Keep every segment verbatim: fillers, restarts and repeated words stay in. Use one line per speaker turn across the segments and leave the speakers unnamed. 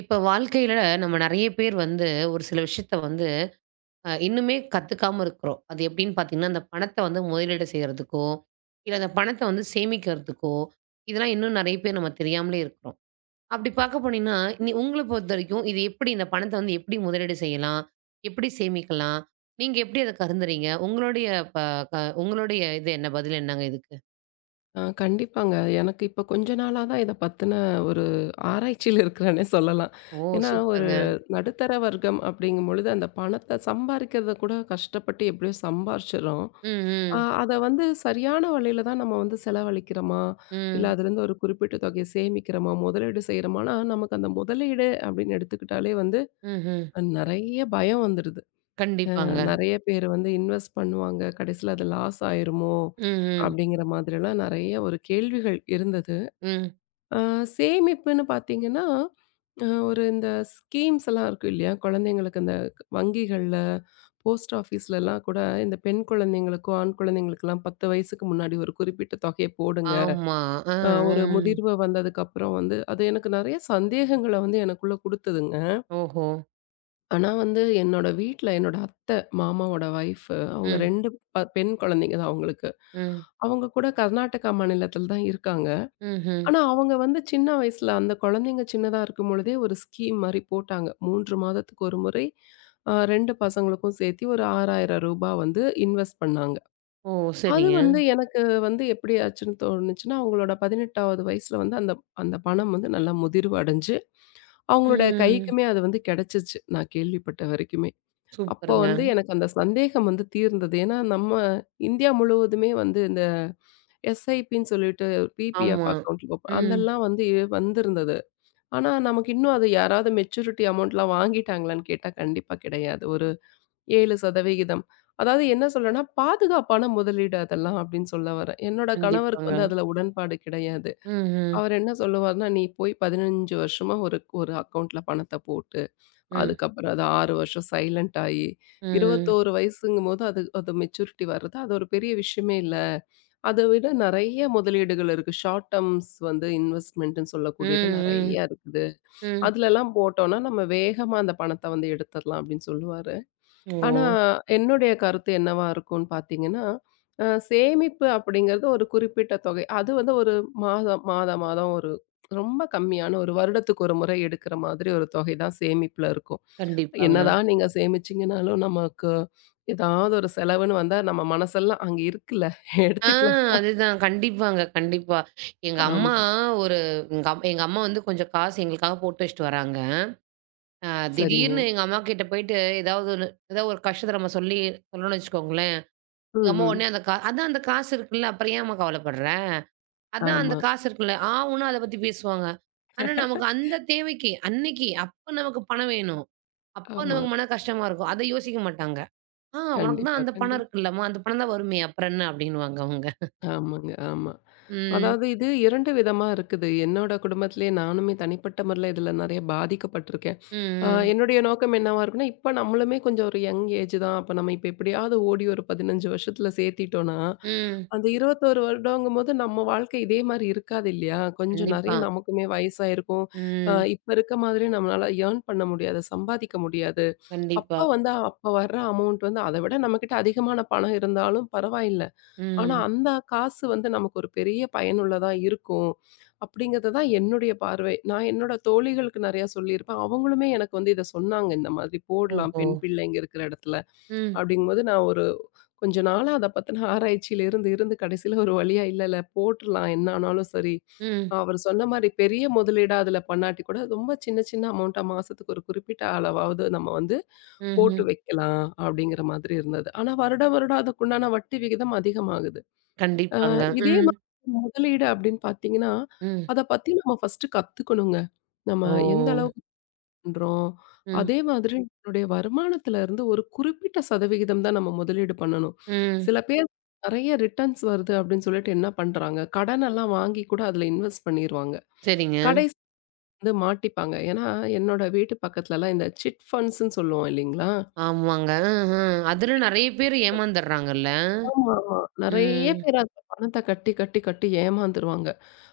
இப்ப வாழ்க்கையில நம்ம நெறைய பேர் வந்து ஒரு சில விஷயத்த வந்து அ இன்னுமே கத்துக்காம இருக்கிறோம். அது எப்படின்னு பார்த்தீங்கன்னா, அந்த பணத்த வந்து முதலீடு செய்றதுக்கோ, இல்ல அந்த பணத்த வந்து சேமிக்கிறதுக்கோ, இதெல்லாம் இன்னும் நெறைய பேர் நம்ம தெரியாமலே இருக்கிறோம். அப்படி பார்க்க போனீங்கன்னா, நீ உங்கள பொறுத்த வரைக்கும் இது எப்படி இந்த பணத்த வந்து எப்படி முதலீடு செய்யலாம்? எப்படி சேமிக்கலாம்? நீங்க எப்படி அத கருதுறீங்க? உங்களுடைய ப க உங்களுடைய இது என்ன பதில் என்னங்க இதுக்கு?
ஆ கண்டிப்பாங்க. எனக்கு இப்ப கொஞ்ச நாளா தான் இத பத்தின ஒரு ஆராய்ச்சியில இருக்கிறேன்னே சொல்லலாம்.
ஓ!
ஏன்னா, ஒரு
சூப்பர்ங்க.
நடுத்தர வர்க்கம் அப்படிங்கும்பொழுது, அந்த பணத்த சம்பாரிக்கிறத கூட கஷ்டப்பட்டு எப்படியோ சம்பாரிச்சுர்றோம்.
ம்,
ஆ
ம்,
அத வந்து சரியான வழியில தான் நம்ம வந்து செலவழிக்கிறோமா? இல்ல
ம்,
அதுலேருந்து ஒரு குறிப்பிட்ட தொகைய சேமிக்கிறோமா? முதலீடு செய்றோமான்னா, நமக்கு அந்த முதலீடு அப்படின்னு எடுத்துக்கிட்டாலே வந்து
ம்ஹ்ம்.
நெறைய பயம் வந்துடுது. அ
கண்டிப்பாங்க.
நெறைய பேர் வந்து இன்வெஸ்ட் பண்ணுவாங்க. கடைசில அது லாஸ் ஆயிருமோ?
ம், ம்,
அப்படிங்கிற மாதிரிலாம் நெறைய ஒரு கேள்விகள் இருந்தது.
ம்.
அ சேமிப்புன்னு பார்த்தீங்கன்னா, அ ஒரு இந்த ஸ்கீம்ஸ் எல்லாம் இருக்கும் இல்லையா? குழந்தைங்களுக்கு இந்த வங்கிகள்ல, போஸ்ட் ஆஃபீஸ்லலாம் கூட இந்த பெண் குழந்தைங்களுக்கும், ஆண் குழந்தைங்களுக்கெல்லாம் பத்து வயசுக்கு முன்னாடி ஒரு குறிப்பிட்ட தொகைய போடுங்க.
ஆமா. ஆ,
அ ஒரு
ம்.
முதிர்வு வந்ததுக்கப்புறம் வந்து அது எனக்கு நெறைய சந்தேகங்கள வந்து எனக்குள்ள குடுத்ததுங்க.
ஓஹோ!
ஆனா வந்து என்னோட வீட்ல என்னோட அத்தை, மாமாவோட ஒய்ஃப் அவங்க
ம்,
ரெண்டு ப பெண் குழந்தைங்க தான் அவங்களுக்கு.
ம்,
அவங்க கூட கர்நாடகா மாநிலத்தில தான் இருக்காங்க.
ம்ஹ்ம்.
ஆனா, அவங்க வந்து சின்ன வயசுல அந்த குழந்தைங்க சின்னதா இருக்கும் பொழுதே ஒரு ஸ்கீம் மாரி போட்டாங்க. மூன்று மாதத்துக்கு ஒரு முறை அ ரெண்டு பசங்களுக்கும் சேர்த்தி ஒரு ரூ. ஆறாயிரம் வந்து இன்வெஸ்ட் பண்ணாங்க.
ஓ!
அது
சரிங்க.
வந்து எனக்கு வந்து எப்படி ஆச்சுன்னு தோணுச்சுன்னா, அவங்களோட பதினெட்டாவது வயசுல வந்து அந்த அந்த பணம் வந்து நல்லா முதிர்வு அடைஞ்சு, அவங்களோட
ம்.
கைக்குமே அது வந்து கிடைச்சிச்சு. நான் கேள்விப்பட்ட வரைக்குமே. அப்போ
சூப்பருங்க.
வந்து எனக்கு அந்த சந்தேகம் வந்து தீர்ந்தது. ஏன்னா, நம்ம இந்தியா முழுவதுமே வந்து எஸ்ஐபின்னு சொல்லிட்டு பிபிஎஃப்
ஆமா.
அக்கவுண்ட் ஓப்பன்
ம்.
அதெல்லாம் வந்து வந்திருந்தது. ஆனா, நமக்கு இன்னும் அது யாராவது மெச்சூரிட்டி அமௌண்ட்லாம் வாங்கிட்டாங்களான்னு கேட்டா கண்டிப்பா கிடையாது. ஒரு ஏழு சதவீதம் அதாவது என்ன சொல்றேன்னா, பாதுகாப்பான முதலீடு அதெல்லாம் அப்படின்னு சொல்ல வரேன். என்னோட கணவருக்கு
கண்டிப்பாங்க.
வந்து அதில உடன்பாடு கிடையாது.
ம்ஹ்ம்.
அவர் என்ன சொல்லுவாருன்னா, "நீ போய் பதினைஞ்சு வருஷமா ஒரு ஒரு அக்கவுண்ட்ல பணத்த போட்டு,
ம்,
அதுக்கப்புறம் அது ஆறு வருஷம் சைலண்ட் ஆயி,
ம்,
இருபத்தொன்று வயசுங்கும்போது அது அது மெச்சூரிட்டி வர்றது அது ஒரு பெரிய விஷயமே இல்ல." அத விட நெறைய முதலீடுகள் இருக்கு. ஷார்ட் டெர்ம்ஸ் வந்து இன்வெஸ்ட்மென்ட்ன்னு சொல்லக்கூடியது
ம்,
நெறைய இருக்குது.
ம், ம்.
அதுலலாம் போட்டோம்னா, நம்ம வேகமா அந்த பணத்த வந்து எடுத்துரலாம் அப்படின்னு சொல்லுவாரு.
ஓ!
ஆனா, என்னுடைய கருத்து என்னவா இருக்கும்ன்னு பார்த்தீங்கன்னா, அ சேமிப்பு அப்படிங்கிறது ஒரு குறிப்பிட்ட தொகை. அது வந்து ஒரு மாதம் மாதா மாதம் ஒரு ரொம்ப கம்மியான ஒரு வருடத்துக்கு ஒரு முறை எடுக்கிற மாதிரி ஒரு தொகை தான் சேமிப்புல இருக்கும்.
கண்டிப்பாங்க.
என்னதான் நீங்க சேமிச்சீங்கனாலும் நமக்கு ஏதாவது ஒரு செலவுன்னு வந்தா, நம்ம மனசெல்லாம் அங்க இருக்குல்ல
ஆ,
எடுத்துக்கலாம்.
அதுதான். கண்டிப்பாங்க, கண்டிப்பா. எங்க
ஆமா.
அம்மா ஒரு எங்க அம் எங்க அம்மா வந்து கொஞ்சம் காசு எங்களுக்காக போட்டு வச்சுட்டு வராங்க. அ
சரிங்க.
திடீர்னு எங்க அம்மா கிட்ட போயிட்டு ஏதாவது ஒண்ணு ஏதாவது ஒரு கஷ்டத்த நம்ம சொல்லி சொல்லணும்னு வச்சுக்கோங்களேன், நம்ம
ம்ஹ்ம்.
உடனே அந்த கா அதான் அந்த காசு இருக்குல்ல, அப்புறம் ஏம்மா கவலைப்படுற? அதான் அந்த
ஆமா,
காசு இருக்குல்ல, ஆவுன்னா அத பத்தி பேசுவாங்க. ஆனா, நமக்கு அந்த தேவைக்கு, அன்னைக்கு, அப்ப நமக்கு பணம் வேணும். அப்ப
ஆமா.
நமக்கு மன கஷ்டமா இருக்கும். அத யோசிக்க மாட்டாங்க. "ஆ, உனக்கு தான்
கண்டிப்பா,
அந்த பணம்
கண்டிப்பா.
இருக்குல்லம்மா, அந்த பணம் தான் வருமே, அப்புறம் என்ன?" அப்படின்னுவாங்க அவங்க.
ஆமாங்க, ஆமா.
ம்.
அதாவது இது இரண்டு விதமா இருக்குது. என்னோட குடும்பத்திலேயே நானுமே தனிப்பட்ட முறையில இதில நெறைய பாதிக்கப்பட்டுருக்கேன்.
ம்.
அ
ம்.
என்னுடைய நோக்கம் என்னவா இருக்குன்னா, இப்ப நம்மளுமே கொஞ்சம் ஒரு யங் ஏஜ் தான். அப்ப நம்ம இப்ப எப்படியாவது ஓடி ஒரு பதினைஞ்சு வருஷத்தில சேர்த்திட்டோம்னா,
ம்.
அந்த இருபத்தொன்று வருடங்கும்போது நம்ம வாழ்க்கை இதே மாரி இருக்காது இல்லையா? கொஞ்சம் நெறைய
கண்டிப்பா.
நமக்குமே வயசாயிருக்கும். அ
ம்.
இப்ப இருக்க மாதிரி நம்மளால ஏர்ன் பண்ண முடியாது, சம்பாதிக்க முடியாது.
கண்டிப்பா.
அப்ப வந்து அப்ப வர்ற அமௌண்ட் வந்து அத விட நம்மகிட்ட அதிகமான பணம் இருந்தாலும் பரவாயில்ல. ஆனா
ம்.
அந்த காசு வந்து நமக்கு ஒரு பெரிய பயனுள்ளதா இருக்கும். அப்படிங்கிறது தான் என்னுடைய பார்வை. நான் என்னோட தோழிகளுக்கு நெறையா சொல்லியிருப்பேன். அவங்களுமே எனக்கு வந்து இத சொன்னாங்க. இந்த மாதிரி போடலாம்
ஓஹோ!
பெண் பிள்ளைங்க இருக்கிற இடத்துல.
ம்.
அப்படிங்கும்போது நான் ஒரு கொஞ்ச நாளா அத பத்தின ஆராய்ச்சியில இருந்து இருந்து கடைசியில ஒரு வழியா இல்ல இல்ல போட்டுறலாம் என்ன ஆனாலும் சரி.
ம்.
அவர் சொன்ன மாரி பெரிய முதலீடா அதுல பண்ணாட்டி கூட ரொம்ப சின்ன சின்ன அமௌண்ட்டா மாசத்துக்கு ஒரு குறிப்பிட்ட அளவாவது நம்ம வந்து
ம்ஹ்ம்.
போட்டு வைக்கலாம் அப்படிங்கிற மாதிரி இருந்தது. ஆனா வருட வருடம் அதுக்குண்டான வட்டி விகிதம் அதிகமாகுது. அ
கண்டிப்பாங்க.
இதே
ம்.
மாதிரி முதலீடு அப்படின்னு பார்த்தீங்கன்னா,
ம்.
அத பத்தி நம்ம ஃபர்ஸ்ட்டு கத்துக்கணுங்க. நம்ம
ஓ!
எந்த அளவுக்கு பண்றோம்?
ம்.
அதே மாதிரி நம்மளுடைய வருமானத்துல இருந்து ஒரு குறிப்பிட்ட சதவிகிதம் தான் நம்ம முதலீடு பண்ணணும்.
ம்.
சில பேர் நெறைய ரிட்டர்ன்ஸ் வருது அப்படின்னு சொல்லிட்டு என்ன பண்றாங்க? கடனெல்லாம் வாங்கி கூட அதுல இன்வெஸ்ட் பண்ணிருவாங்க.
சரிங்க.
கடைசில வந்து மாட்டிப்பாங்க. ஏன்னா, என்னோட வீட்டு பக்கத்துலலாம் இந்த சிட் ஃபண்ட்ஸ்ன்னு சொல்லுவோம் இல்லைங்களா?
ஆமாங்க. அஹ. அதுல நெறைய பேர் ஏமாந்துர்றாங்கல்ல.
ஆமா, ஆமா. நெறைய
ம்.
பேர் அந்த பணத்த கட்டி, கட்டி, கட்டி ஏமாந்துருவாங்க.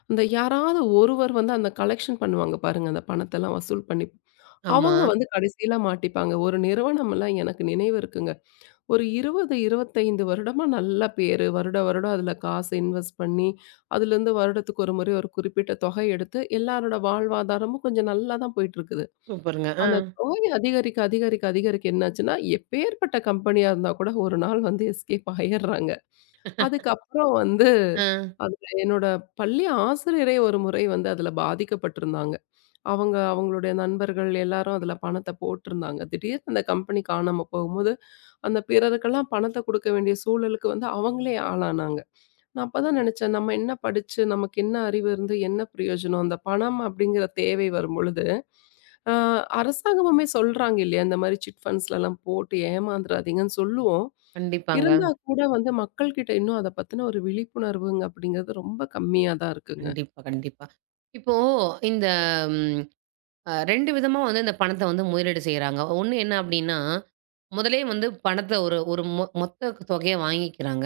அந்த யாராவது ஒருவர் வந்து அந்த கலெக்ஷன் பண்ணுவாங்க பாருங்க, அந்த பணத்தெல்லாம் வசூல் பண்ணி.
ஆமா.
அவங்க வந்து கடைசியில மாட்டிப்பாங்க. ஒரு நிறுவனம்லாம் எனக்கு நினைவு இருக்குங்க. ஒரு இருபது, இருபத்தி ஐந்து வருடமா நல்ல பேரு. வருட வருடம் அதுல காசு இன்வெஸ்ட் பண்ணி, அதுலேருந்து வருடத்துக்கு ஒரு முறை ஒரு குறிப்பிட்ட தொகை எடுத்து, எல்லாரோட வாழ்வாதாரமும் கொஞ்சம் நல்லா தான் போயிட்டுருக்குது.
சூப்பருங்க. அ.
அந்த தொகை அதிகரிக்க, அதிகரிக்க, அதிகரிக்க என்னாச்சுன்னா, எப்பேர்ப்பட்ட கம்பெனியா இருந்தா கூட ஒரு நாள் வந்து எஸ்கேப் ஆயிர்றாங்க. அதுக்கப்புறம் வந்து
அ.
அதுல என்னோட பள்ளி ஆசிரியரே ஒரு முறை வந்து அதுல பாதிக்கப்பட்டிருந்தாங்க. அவங்க அவங்களுடைய நண்பர்கள் எல்லாரும் அதுல பணத்த போட்டிருந்தாங்க. திடீர்னு அந்த கம்பெனி காணாம போகும்போது, அந்த பிறருக்கெல்லாம் பணத்த குடுக்க வேண்டிய சூழலுக்கு வந்து அவங்களே ஆளானாங்க. நான் அப்பதான் நினைச்சேன், நம்ம என்ன படிச்சு, நமக்கு என்ன அறிவு இருந்து என்ன பிரயோஜனம்? அந்த பணம் அப்படிங்கிற தேவை வரும்பொழுது, அ அரசாங்கமுமே சொல்றாங்க இல்லையா? இந்த மாரி சிட் ஃபண்ட்ஸ்லலாம் போட்டு ஏமாந்துறாதீங்கன்னு சொல்லுவோம்.
கண்டிப்பாங்க.
இருந்தா கூட வந்து மக்கள்கிட்ட இன்னும் அத பத்தின ஒரு விழிப்புணர்வுங்க அப்படிங்கிறது ரொம்ப கம்மியா தான் இருக்குங்க.
கண்டிப்பா, கண்டிப்பா. இப்போ இந்த ம் அ ரெண்டு விதமா வந்து இந்த பணத்த வந்து முதலீடு செய்றாங்க. ஒண்ணு என்ன அப்டின்னா, முதலே வந்து பணத்த ஒரு ஒரு மொ மொத்த தொகைய வாங்கிக்கிறாங்க.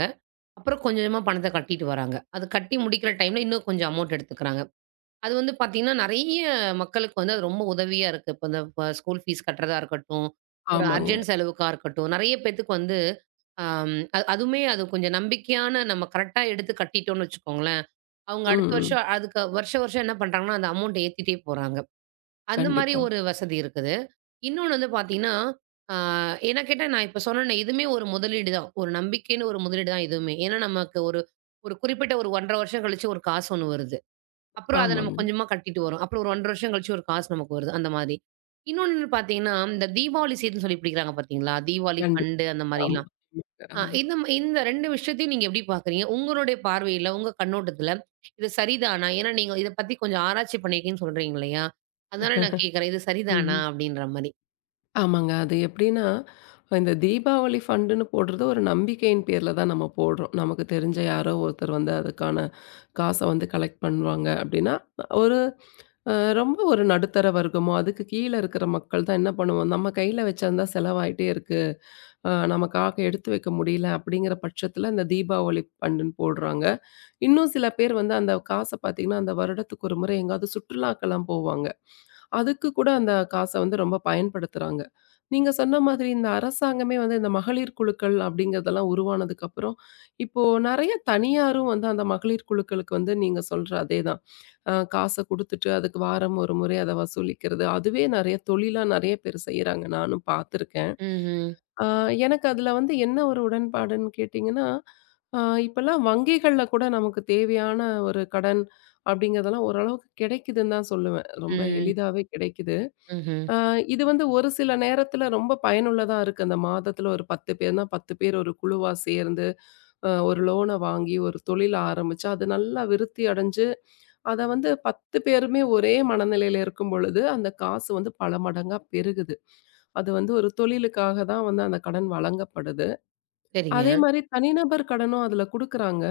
அப்புறம் கொஞ்சம் கொஞ்சமா பணத்த கட்டிட்டு வராங்க. அது கட்டி முடிக்கிற டைம்ல இன்னும் கொஞ்சம் அமௌண்ட் எடுத்துக்கிறாங்க. அது வந்து பார்த்தீங்கன்னா, நெறைய மக்களுக்கு வந்து அது ரொம்ப உதவியா இருக்கு. இப்ப இந்த ப ஸ்கூல் ஃபீஸ் கட்டுறதா இருக்கட்டும், ஒரு
ஆமாங்க.
அர்ஜென்ட் செலவுக்கா இருக்கட்டும், நெறைய பேத்துக்கு வந்து அம் அ அதுவுமே அது கொஞ்சம் நம்பிக்கையான நம்ம கரெக்ட்டா எடுத்து கட்டிட்டோம்னு வச்சுக்கோங்களேன், அவங்க
ம்,
அடுத்த
ம்.
வருஷம் அதுக்கு வருஷம் வருஷம் என்ன பண்றாங்கன்னா, அந்த அமௌண்ட் ஏத்திட்டே போறாங்க. அந்த மாரி
கண்டிப்பா.
ஒரு வசதி இருக்குது. இன்னொன்னு வந்து பார்த்தீங்கன்னா, ஆ, என்ன கேட்டா நான் இப்ப சொன்னேனே, இதுவுமே ஒரு முதலீடு தான். ஒரு நம்பிக்கைன்னு ஒரு முதலீடு தான் இதுவுமே. ஏன்னா, நமக்கு ஒரு ஒரு குறிப்பிட்ட ஒரு ஒன்றரை வருஷம் கழிச்சு ஒரு காசு ஒண்ணு வருது. அப்புறம் அத நம்ம
ஆமாங்க.
கொஞ்சமா கட்டிட்டு வரோம். அப்புறம் ஒரு ஒன்னரை வருஷம் கழிச்சு ஒரு காசு நமக்கு வருது. அந்த மாதிரி. இன்னொன்னு பார்த்தீங்கன்னா, இந்த தீபாவளி சீட்டுன்னு சொல்லி பிடிக்கிறாங்க பார்த்தீங்களா? தீபாவளி
கண்டிப்பா.
ஃபண்டு அந்த
ஆமா.
மாரிலாம். அ
ஆமாங்க.
இந்த ம இந்த ரெண்டு விஷயத்தையும் நீங்க எப்படி பார்க்குறீங்க? உங்களுடைய பார்வையில, உங்க கண்ணோட்டத்துல இது சரிதானா? ஏன்னா நீங்க இத பத்தி கொஞ்சம் ஆராய்ச்சி பண்ணியிருக்கீங்கன்னு சொல்றீங்க இல்லையா? அதனால நான்
ஆமா.
கேட்கிறேன். இது சரிதானா?
ம்.
அப்படின்ற மாரி.
ஆமாங்க. அது எப்படின்னா, இந்த தீபாவளி ஃபண்டுன்னு போடுறது ஒரு நம்பிக்கையின் பேர்ல தான் நம்ம போடுறோம். நமக்கு தெரிஞ்ச யாரோ ஒருத்தர் வந்து அதுக்கான காச வந்து கலெக்ட் பண்ணுவாங்க அப்படின்னா, ஒரு அ ரொம்ப ஒரு நடுத்தர வர்க்கமோ, அதுக்கு கீழ இருக்கிற மக்கள் தான் என்ன பண்ணுவோம், நம்ம கையில வச்சிருந்தா செலவாயிட்டே இருக்கு. அ நமக்காக எடுத்து வைக்க முடியல அப்படிங்கிற பட்சத்தில இந்த தீபாவளி ஃபண்டுன்னு போடுறாங்க. இன்னும் சில பேர் வந்து அந்த காச பார்த்தீங்கன்னா, அந்த வருடத்துக்கு ஒரு முறை எங்காவது சுற்றுலாக்கெல்லாம் போவாங்க. அதுக்கு கூட அந்த காச வந்து ரொம்ப பயன்படுத்துறாங்க. நீங்க சொன்ன மாதிரி இந்த அரசாங்கமே வந்து இந்த மகளிர் குழுக்கள் அப்படிங்கிறதெல்லாம் உருவானதுக்கு அப்புறம், இப்போ நெறைய தனியாரும் வந்து அந்த மகளிர் குழுக்களுக்கு வந்து நீங்க சொல்ற அதேதான். அ காச குடுத்துட்டு அதுக்கு வாரம் ஒரு முறை அத வசூலிக்கிறது. அதுவே நெறைய தொழிலா நெறைய பேர் செய்யறாங்க. நானும் பார்த்துருக்கேன்.
ம்ஹ்ம்.
ஆ எனக்கு அதுல வந்து என்ன ஒரு உடன்பாடுன்னு கேட்டீங்கன்னா, அ இப்பல்லாம் வங்கிகள்ல கூட நமக்கு தேவையான ஒரு கடன் அப்படிங்கிறதெல்லாம் ஓரளவுக்கு கிடைக்குதுன்னு தான் சொல்லுவேன். ரொம்ப
ம்.
எளிதாவே கிடைக்குது.
ம்ஹ்ம்.
அ இது வந்து ஒரு சில நேரத்தில ரொம்ப பயனுள்ளதா இருக்கு. அந்த மாதத்தில ஒரு பத்து பேர்னா பத்து பேர் ஒரு குழுவா சேர்ந்து அ ஒரு லோன வாங்கி ஒரு தொழில் ஆரம்பிச்சு, அது நல்லா விருத்தி அடைஞ்சு, அத வந்து பத்து பேருமே ஒரே மனநிலையில இருக்கும் பொழுது, அந்த காசு வந்து பல மடங்கா பெருகுது. அது வந்து ஒரு தொழிலுக்காக தான் வந்து அந்த கடன் வழங்கப்படுது.
சரிங்க.
அதே மாரி தனிநபர் கடனும் அதுல குடுக்குறாங்க.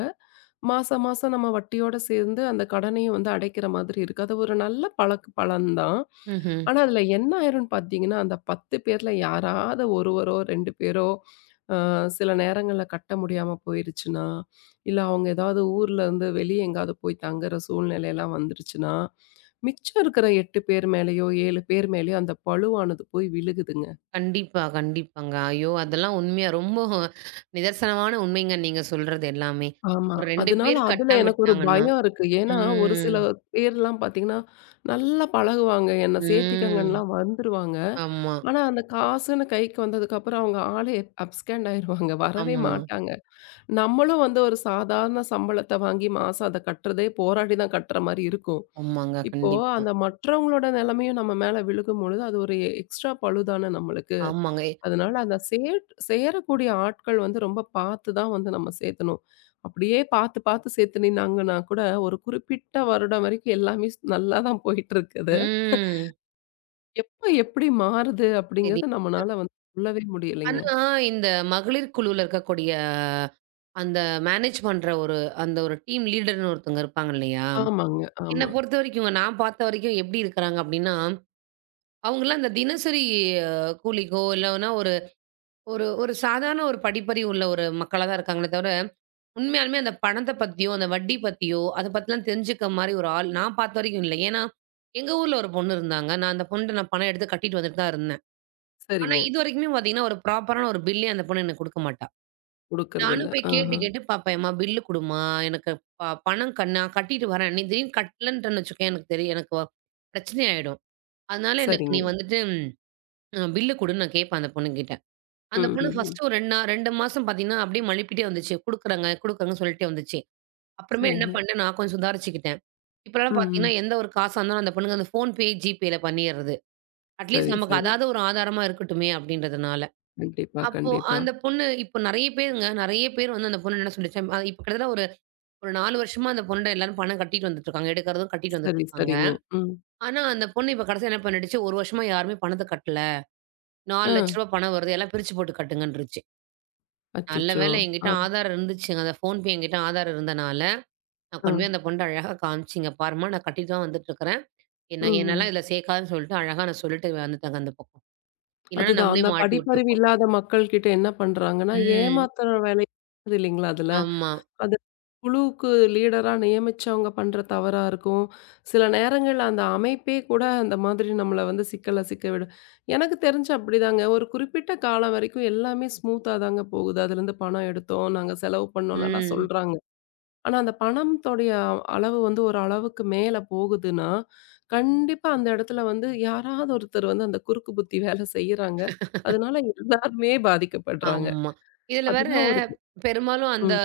மாசம் மாசம் நம்ம வட்டியோட சேர்ந்து அந்த கடனையும் வந்து அடைக்கிற மாதிரி இருக்கு. அது ஒரு நல்ல பழக்க பலன்தான்.
ம்ஹ்ம்.
ஆனா, அதுல என்ன ஆயிரும்ன்னு பார்த்தீங்கன்னா, அந்த பத்து பேர்ல யாராவது ஒருவரோ, ரெண்டு பேரோ அ சில நேரங்கள்ல கட்ட முடியாம போயிருச்சுன்னா, இல்ல அவங்க ஏதாவது ஊர்ல இருந்து வெளிய எங்கேயாவது போய் தங்குற சூழ்நிலைலாம் வந்துருச்சுன்னா, மிச்சம் இருக்கிற எட்டு பேர் மேலயோ, ஏழு பேர் மேலயோ அந்த பழுவானது போய் விழுகுதுங்க.
கண்டிப்பா, கண்டிப்பாங்க. ஐயோ! அதெல்லாம் உண்மையா ரொம்ப நிதர்சனமான உண்மைங்க நீங்க சொல்றது எல்லாமே.
ஆமா.
ஒரு ரெண்டு
அதனால
பேர்
அதுல எனக்கு ஒரு
கட்டாமிட்டாங்கன்னா
பயம் இருக்கு. ஏன்னா, ஒரு சில
ம்,
பேர்லாம் பார்த்தீங்கன்னா, நல்லா பழகுவாங்க. என்ன
ம்.
சேர்த்திக்கங்கன்னுலாம் வந்துருவாங்க.
ஆமா,
ஆனா, அந்த காசுன்னு கைக்கு வந்ததுக்கப்புறம் அவங்க ஆளே அப்ஸ்கெண்ட் ஆயிருவாங்க. வரவே
ஆமா,
மாட்டாங்க. நம்மளும் வந்து ஒரு சாதாரண சம்பளத்த வாங்கி மாசம் அத கட்டுறதே போராடி தான் கட்டுற மாரி இருக்கும்.
ஆமாங்க.
இப்போ
கண்டிப்பா.
அந்த மற்றவங்களோட நிலைமையும் நம்ம மேல விழுகும் பொழுது, அது ஒரு எக்ஸ்ட்ரா பழுதான நம்மளுக்கு.
ஆமாங்க.
அதனால அந்த சேட் சேரக்கூடிய ஆட்கள் வந்து ரொம்ப பார்த்து தான் வந்து நம்ம சேர்த்தணும். அப்படியே பார்த்து பார்த்து சேர்த்துனினாங்கன்னா கூட ஒரு குறிப்பிட்ட வருடம் வரைக்கும் எல்லாமே ஸ் நல்லா தான் போயிட்டுருக்குது.
ம்.
எப்ப எப்படி மாறுது
சரி.
அப்படிங்கிறத நம்மனால வந்து சொல்லவே முடியலைங்க.
ஆனா, இந்த மகளிர் குழுவுல இருக்கக்கூடிய அந்த மேனேஜ் பண்ற ஒரு அந்த ஒரு டீம் லீடர்ன்னு ஒருத்தவங்க இருப்பாங்க இல்லையா?
ஆமாங்க,
என்ன
ஆமா.
பொறுத்தவரைக்குங்க நான் பார்த்த வரைக்கும் எப்படி இருக்கிறாங்க அப்படின்னா, அவங்கலாம் அந்த தினசரி அஹ், கூலிக்கோ இல்லன்னா ஒரு ஒரு சாதாரண ஒரு படிப்பறிவு உள்ள ஒரு மக்களா தான் இருக்காங்களே தவிர, உண்மையாலுமே அந்த பணத்த பத்தியோ, அந்த வட்டி பத்தியோ, அத பத்திலாம் தெரிஞ்சுக்க மாரி ஒரு ஆள் நான் பார்த்த வரைக்கும் இல்ல. ஏன்னா, எங்க ஊர்ல ஒரு பொண்ணு இருந்தாங்க. நான் அந்த பொண்ணுட்ட நான் பணம் எடுத்து கட்டிட்டு வந்துட்டு தான் இருந்தேன். ஆனா,
சரிங்க.
இதுவரைக்குமே பார்த்தீங்கன்னா, ஒரு ப்ராப்பரான ஒரு பில்லே அந்த பொண்ணு எனக்கு குடுக்க மாட்டா.
குடுக்கறதில்ல.
நானும் போய் கேட்டு
ஆஹா.
கேட்டு பார்ப்பேன். "எம்மா பில்லு குடும்மா. எனக்கு ப பணம் க நான் கட்டிட்டு வரேன். நீ திடீர்னு கட்டலன்ட்டன்னு வச்சுக்கோயேன், எனக்கு தெரியும் எனக்கு வ- பிரச்சனை ஆயிடும். அதனால எனக்கு நீ
சரிங்க.
வந்துட்டு அ பில்லு குடுன்னு" நான் கேட்பேன் அந்த பொண்ணுகிட்ட. அந்த
ம்,
பொண்ணு
ம், ம்.
ஃபர்ஸ்ட்டு ஒரு ரெண்டு நா ரெண்டு மாசம் பார்த்தீங்கன்னா, அப்படியே மழுப்பிட்டே வந்துச்சு. குடுக்குறேங்க, குடுக்குறேங்கன்னு சொல்லிட்டே வந்துச்சு. அப்புறமே என்ன
சரிங்க.
பண்ணேன், நான் கொஞ்சம் சுதாரிச்சுக்கிட்டேன். இப்பலாம்
ம், ம்.
பார்த்தீங்கன்னா, எந்த ஒரு காசா இருந்தாலும் அந்த பொண்ணுக்கு அந்த ஃபோன்பே, ஜிபேல பண்ணிர்றது. அட்லீஸ்ட்
சரி,
நமக்கு
சரி.
அதாவது ஒரு ஆதாரமா இருக்கட்டுமே அப்படின்றதுனால.
கண்டிப்பா,
அப்போ
கண்டிப்பா.
அந்த பொண்ணு இப்போ நெறைய பேருங்க, நெறைய பேர் வந்து அந்த பொண்ணு என்ன சொல்லுச்சு, அ இப்ப கிட்டத்தட்ட ஒரு ஒரு நாலு வருஷமா அந்த பொண்ணுட்ட எல்லாரும் பணம் கட்டிட்டு வந்துட்டுருக்காங்க. எடுக்கிறதும் கட்டிட்டு
சரி,
வந்துட்டுருக்காங்க.
சரிங்க. ம்.
ஆனா, அந்த பொண்ணு இப்ப கடைசியா என்ன பண்ணிடுச்சு, ஒரு வருஷமா யாருமே பணத்த கட்டல. ரூ.
ஆ.
நாலு லட்சம் பணம் வருது. எல்லாம் பிரிச்சு போட்டு கட்டுங்கன்ருச்சு. நல்ல
அச்சச்சோ!
வேளை
ஆ,
என்கிட்ட ஆதாரம் இருந்துச்சுங்க. அந்த ஃபோன்பே என்கிட்ட ஆதாரம் இருந்தனால, நான்
ஆ.
கொண்டு போய் அந்த பொண்ணுட்ட அழகா காமிச்சேங்க. பாரும்மா நான் கட்டிட்டு தான் வந்துட்டுருக்கிறேன்.
ம்,
என்ன என்னலாம்
ம்.
இதுல சேர்க்காதன்னு சொல்லிட்டு அழகா நான் சொல்லிட்டு வந்துட்டேங்க அந்த பக்கம். இல்லன்னா
அதுதான்.
நம்மளே
அந்த
மாட்டி
படிப்பறிவு
விட்டுருப்போம்.
இல்லாத மக்கள் கிட்ட என்ன பண்றாங்கன்னா,
ம்.
ஏமாத்துற வேலை இருக்குது இல்லைங்களா அதுல.
ஆமா.
அது குழுவுக்கு லீடரா நியமிச்சவங்க பண்ற தவறா இருக்கும். சில நேரங்கள்ல அந்த அமைப்பே கூட அந்த மாதிரி நம்மள வந்து சிக்கல்ல சிக்க விடும். எனக்கு தெரிஞ்சு அப்படிதாங்க. ஒரு குறிப்பிட்ட காலம் வரைக்கும் எல்லாமே ஸ்மூத்தா தாங்க போகுது. அதுலேருந்து பணம் எடுத்தோம், நாங்க செலவு பண்ணோம்னலாம்
ம்.
சொல்றாங்க. ஆனா, அந்த பணம்த்தோடைய அளவு வந்து ஒரு அளவுக்கு மேல போகுதுன்னா, கண்டிப்பா அந்த இடத்துல வந்து யாராவது ஒருத்தர் வந்து அந்த குறுக்கு புத்தி வேலை செய்யறாங்க. அதனால எல்லாருமே பாதிக்கப்படுறாங்க.
ஆமா. இதுல வேற
அதுதான் ஒரு பெ
பெரும்பாலும் அந்த
ம்.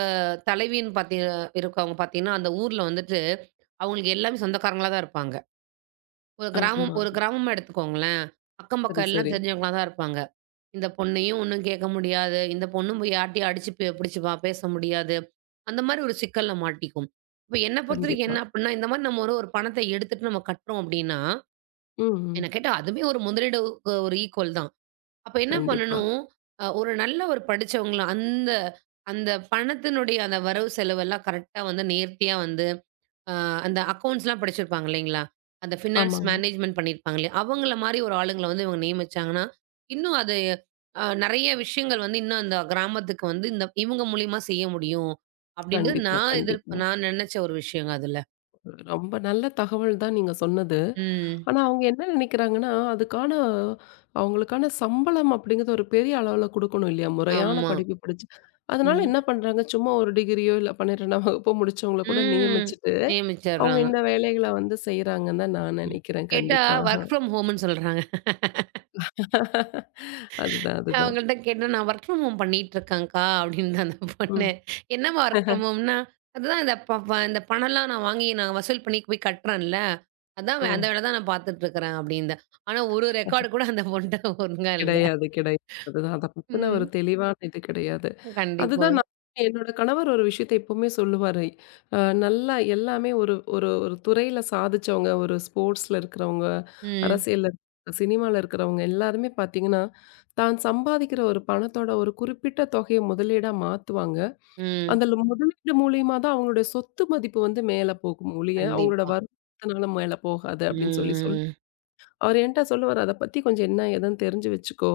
தலைவின்னு பாத்தீ இருக்கவங்க பாத்தீங்கன்னா, அந்த ஊர்ல வந்துட்டு அவங்களுக்கு எல்லாமே சொந்தக்காரங்களா தான் இருப்பாங்க. ஒரு கிராமம்
ஆமா.
ஒரு கிராமமா எடுத்துக்கோங்களேன். அக்கம்
சரி,
பக்கம் எல்லாம்
சரி.
தெரிஞ்சவங்களா தான் இருப்பாங்க. இந்த பொண்ணையும் ஒண்ணும் கேட்க முடியாது. இந்த பொண்ணும் போய் யார்ட்டயும் அடிச்சு பே புடிச்சு பா பேச முடியாது. அந்த மாரி ஒரு சிக்கல்ல மாட்டிக்கும். இப்ப என்ன பொறுத்தவரைக்கும்
கண்டிப்பா.
என்ன அப்டின்னா, இந்த மாரி நம்ம ஒரு ஒரு பணத்த எடுத்துட்டு நம்ம கட்டுறோம் அப்டின்னா,
ம், ம்.
என்ன கேட்டா அதுவுமே ஒரு முதலீடு க்கு ஒரு ஈக்குவல் தான். அப்ப என்ன
கண்டிப்பா.
பண்ணணும், அ ஒரு நல்ல ஒரு படிச்சவங்கள அந்த அந்த பணத்தினுடைய அந்த வரவு செலவெல்லாம் கரெக்ட்டா வந்து நேர்த்தியா வந்து அ அந்த அக்கவுண்ட்ஸ்லாம் படிச்சிருப்பாங்க இல்லைங்களா? அந்த ஃபினான்ஸ்
ஆமாங்க.
மேனேஜ்மென்ட் பண்ணியிருப்பாங்களே, அவங்கள மாரி ஒரு ஆளுங்கள வந்து இவங்க நியமிச்சாங்கன்னா, இன்னும் அது அ நெறைய விஷயங்கள் வந்து இன்னும் அந்த கிராமத்துக்கு வந்து இந்த இவங்க மூலியமா செய்ய முடியும். அப்படின்றது
கண்டிப்பா,
நான் எதிர்ப்
கண்டிப்பா.
நான் நெனச்ச ஒரு விஷயங்க அதுல.
ரொம்ப நல்ல தகவல் தான் நீங்க சொன்னது.
ம்.
ஆனா, அவங்க என்ன நினைக்கிறாங்கன்னா, அதுக்கான அவங்களுக்கான சம்பளம் அப்படிங்கிறது ஒரு பெரிய அளவுல குடுக்கணும் இல்லையா? முறையான
ஆமா.
படிப்பு படிச்சு. அதனால
ம்.
என்ன பண்றாங்க, சும்மா ஒரு டிகிரியோ இல்ல பன்னிரெண்டாம் வகுப்போ முடிச்சவங்கள கூட
ம்.
நியமிச்சுட்டு, அவங்க
நியமிச்சர்றாங்க.
இந்த வேலைகள வந்து செய்றாங்கன்னு தான் நான்
ம்.
நினைக்கிறேன்
கேட்டா
கண்டிப்பா.
வொர்க் ஃப்ரம் ஹோம்ன்னு சொல்றாங்க.
அதுதான், அதுதான்.
அவங்கள்ட்ட கேட்டேன், "நான் வொர்க் ஃப்ரம் ஹோம் பண்ணிட்டுருக்கேன்க்கா" அப்படின்னு அந்த பொண்ணு.
ம்.
"என்னம்மா வொர்க் ஃப்ரம் ஹோம்னா?" "அதுதான் இந்த ப ப இந்த பணம்லாம் நான் வாங்கி நான் வசூல் பண்ணி போய் கட்டுறேன்ல, அதான்
ஓ!
வே அந்த வேலை தான் நான் பார்த்துட்டுருக்குறேன்" அப்படின்து. ஆனா ஒரு ரெக்கார்டு கூட அந்த பொண்ணுட்ட ஒழுங்கா இல்ல.
கிடையாது, கிடையாது. அதுதான். அத பத்தின ஒரு
ம்.
தெளிவான இது கிடையாது. அதுதான்
கண்டிப்பாங்க.
நான் என்னோட கணவர் ஒரு விஷயத்த எப்பவுமே சொல்லுவாரு. அ நல்லா எல்லாமே ஒரு ஒரு ஒரு துறையில சாதிச்சவங்க, ஒரு ஸ்போர்ட்ஸ்ல இருக்கிறவங்க,
ம்.
அரசியல்ல இருக்கறவங்க, சினிமால இருக்கிறவங்க எல்லாருமே பார்த்தீங்கன்னா, தான் சம்பாதிக்கிற ஒரு பணத்தோட ஒரு குறிப்பிட்ட தொகைய முதலீடா மாத்துவாங்க.
ம்.
அதுல முதலீடு மூலியமா தான் அவங்களுடைய சொத்து மதிப்பு வந்து மேல போகும் ஒழிய, அவங்களோட
கண்டிப்பா.
வருமானத்தினால மேல போகாது அப்படின்னு சொல்லி சொல்
ம்.
அவரு என்ட்ட சொல்லுவாரு, "அத பத்தி கொஞ்சம் என்ன ஏதுன்னு தெரிஞ்சு வச்சுக்கோ.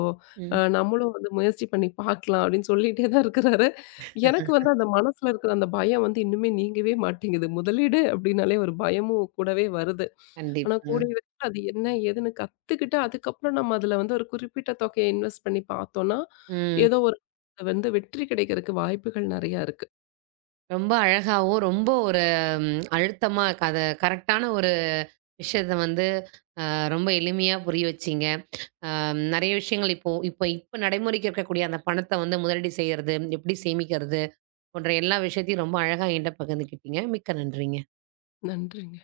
அ
ம்.
நம்மளும் வந்து முயற்சி பண்ணி பார்க்கலாம்." அப்படின்னு சொல்லிட்டே தான் இருக்கிறாரு. எனக்கு வந்து அந்த மனசுல இருக்கிற அந்த பயம் வந்து இன்னுமே நீங்கவே மாட்டேங்குது. முதலீடு அப்படின்னாலே ஒரு பயமும் கூடவே வருது. ஆனா
கண்டிப்பாங்க.
கூடிய விரைவில அது என்ன ஏதுன்னு கத்துக்கிட்டு, அதுக்கப்புறம் நம்ம அதுல வந்து ஒரு குறிப்பிட்ட தொகையை இன்வெஸ்ட் பண்ணி பார்த்தோம்னா,
ம்.
ஏதோ ஒரு வந்து வெற்றி கிடைக்கிறதுக்கு வாய்ப்புகள் நெறையா இருக்கு.
ரொம்ப அழகாவும், ரொம்ப ஒரு ம் அழுத்தமா க அத கரெக்ட்டான ஒரு விஷயத்த வந்து அ ரொம்ப எளிமையா புரிய வச்சீங்க. அம், நெறைய விஷயங்கள் இப்போ இப்போ இப்ப நடைமுறைக்கு இருக்கக்கூடிய அந்த பணத்த வந்து முதலீடு செய்யறது, எப்படி சேமிக்கிறது போன்ற எல்லா விஷயத்தையும் ரொம்ப அழகா என்கிட்ட பகிர்ந்துக்கிட்டீங்க. மிக்க நன்றிங்க.
நன்றிங்க.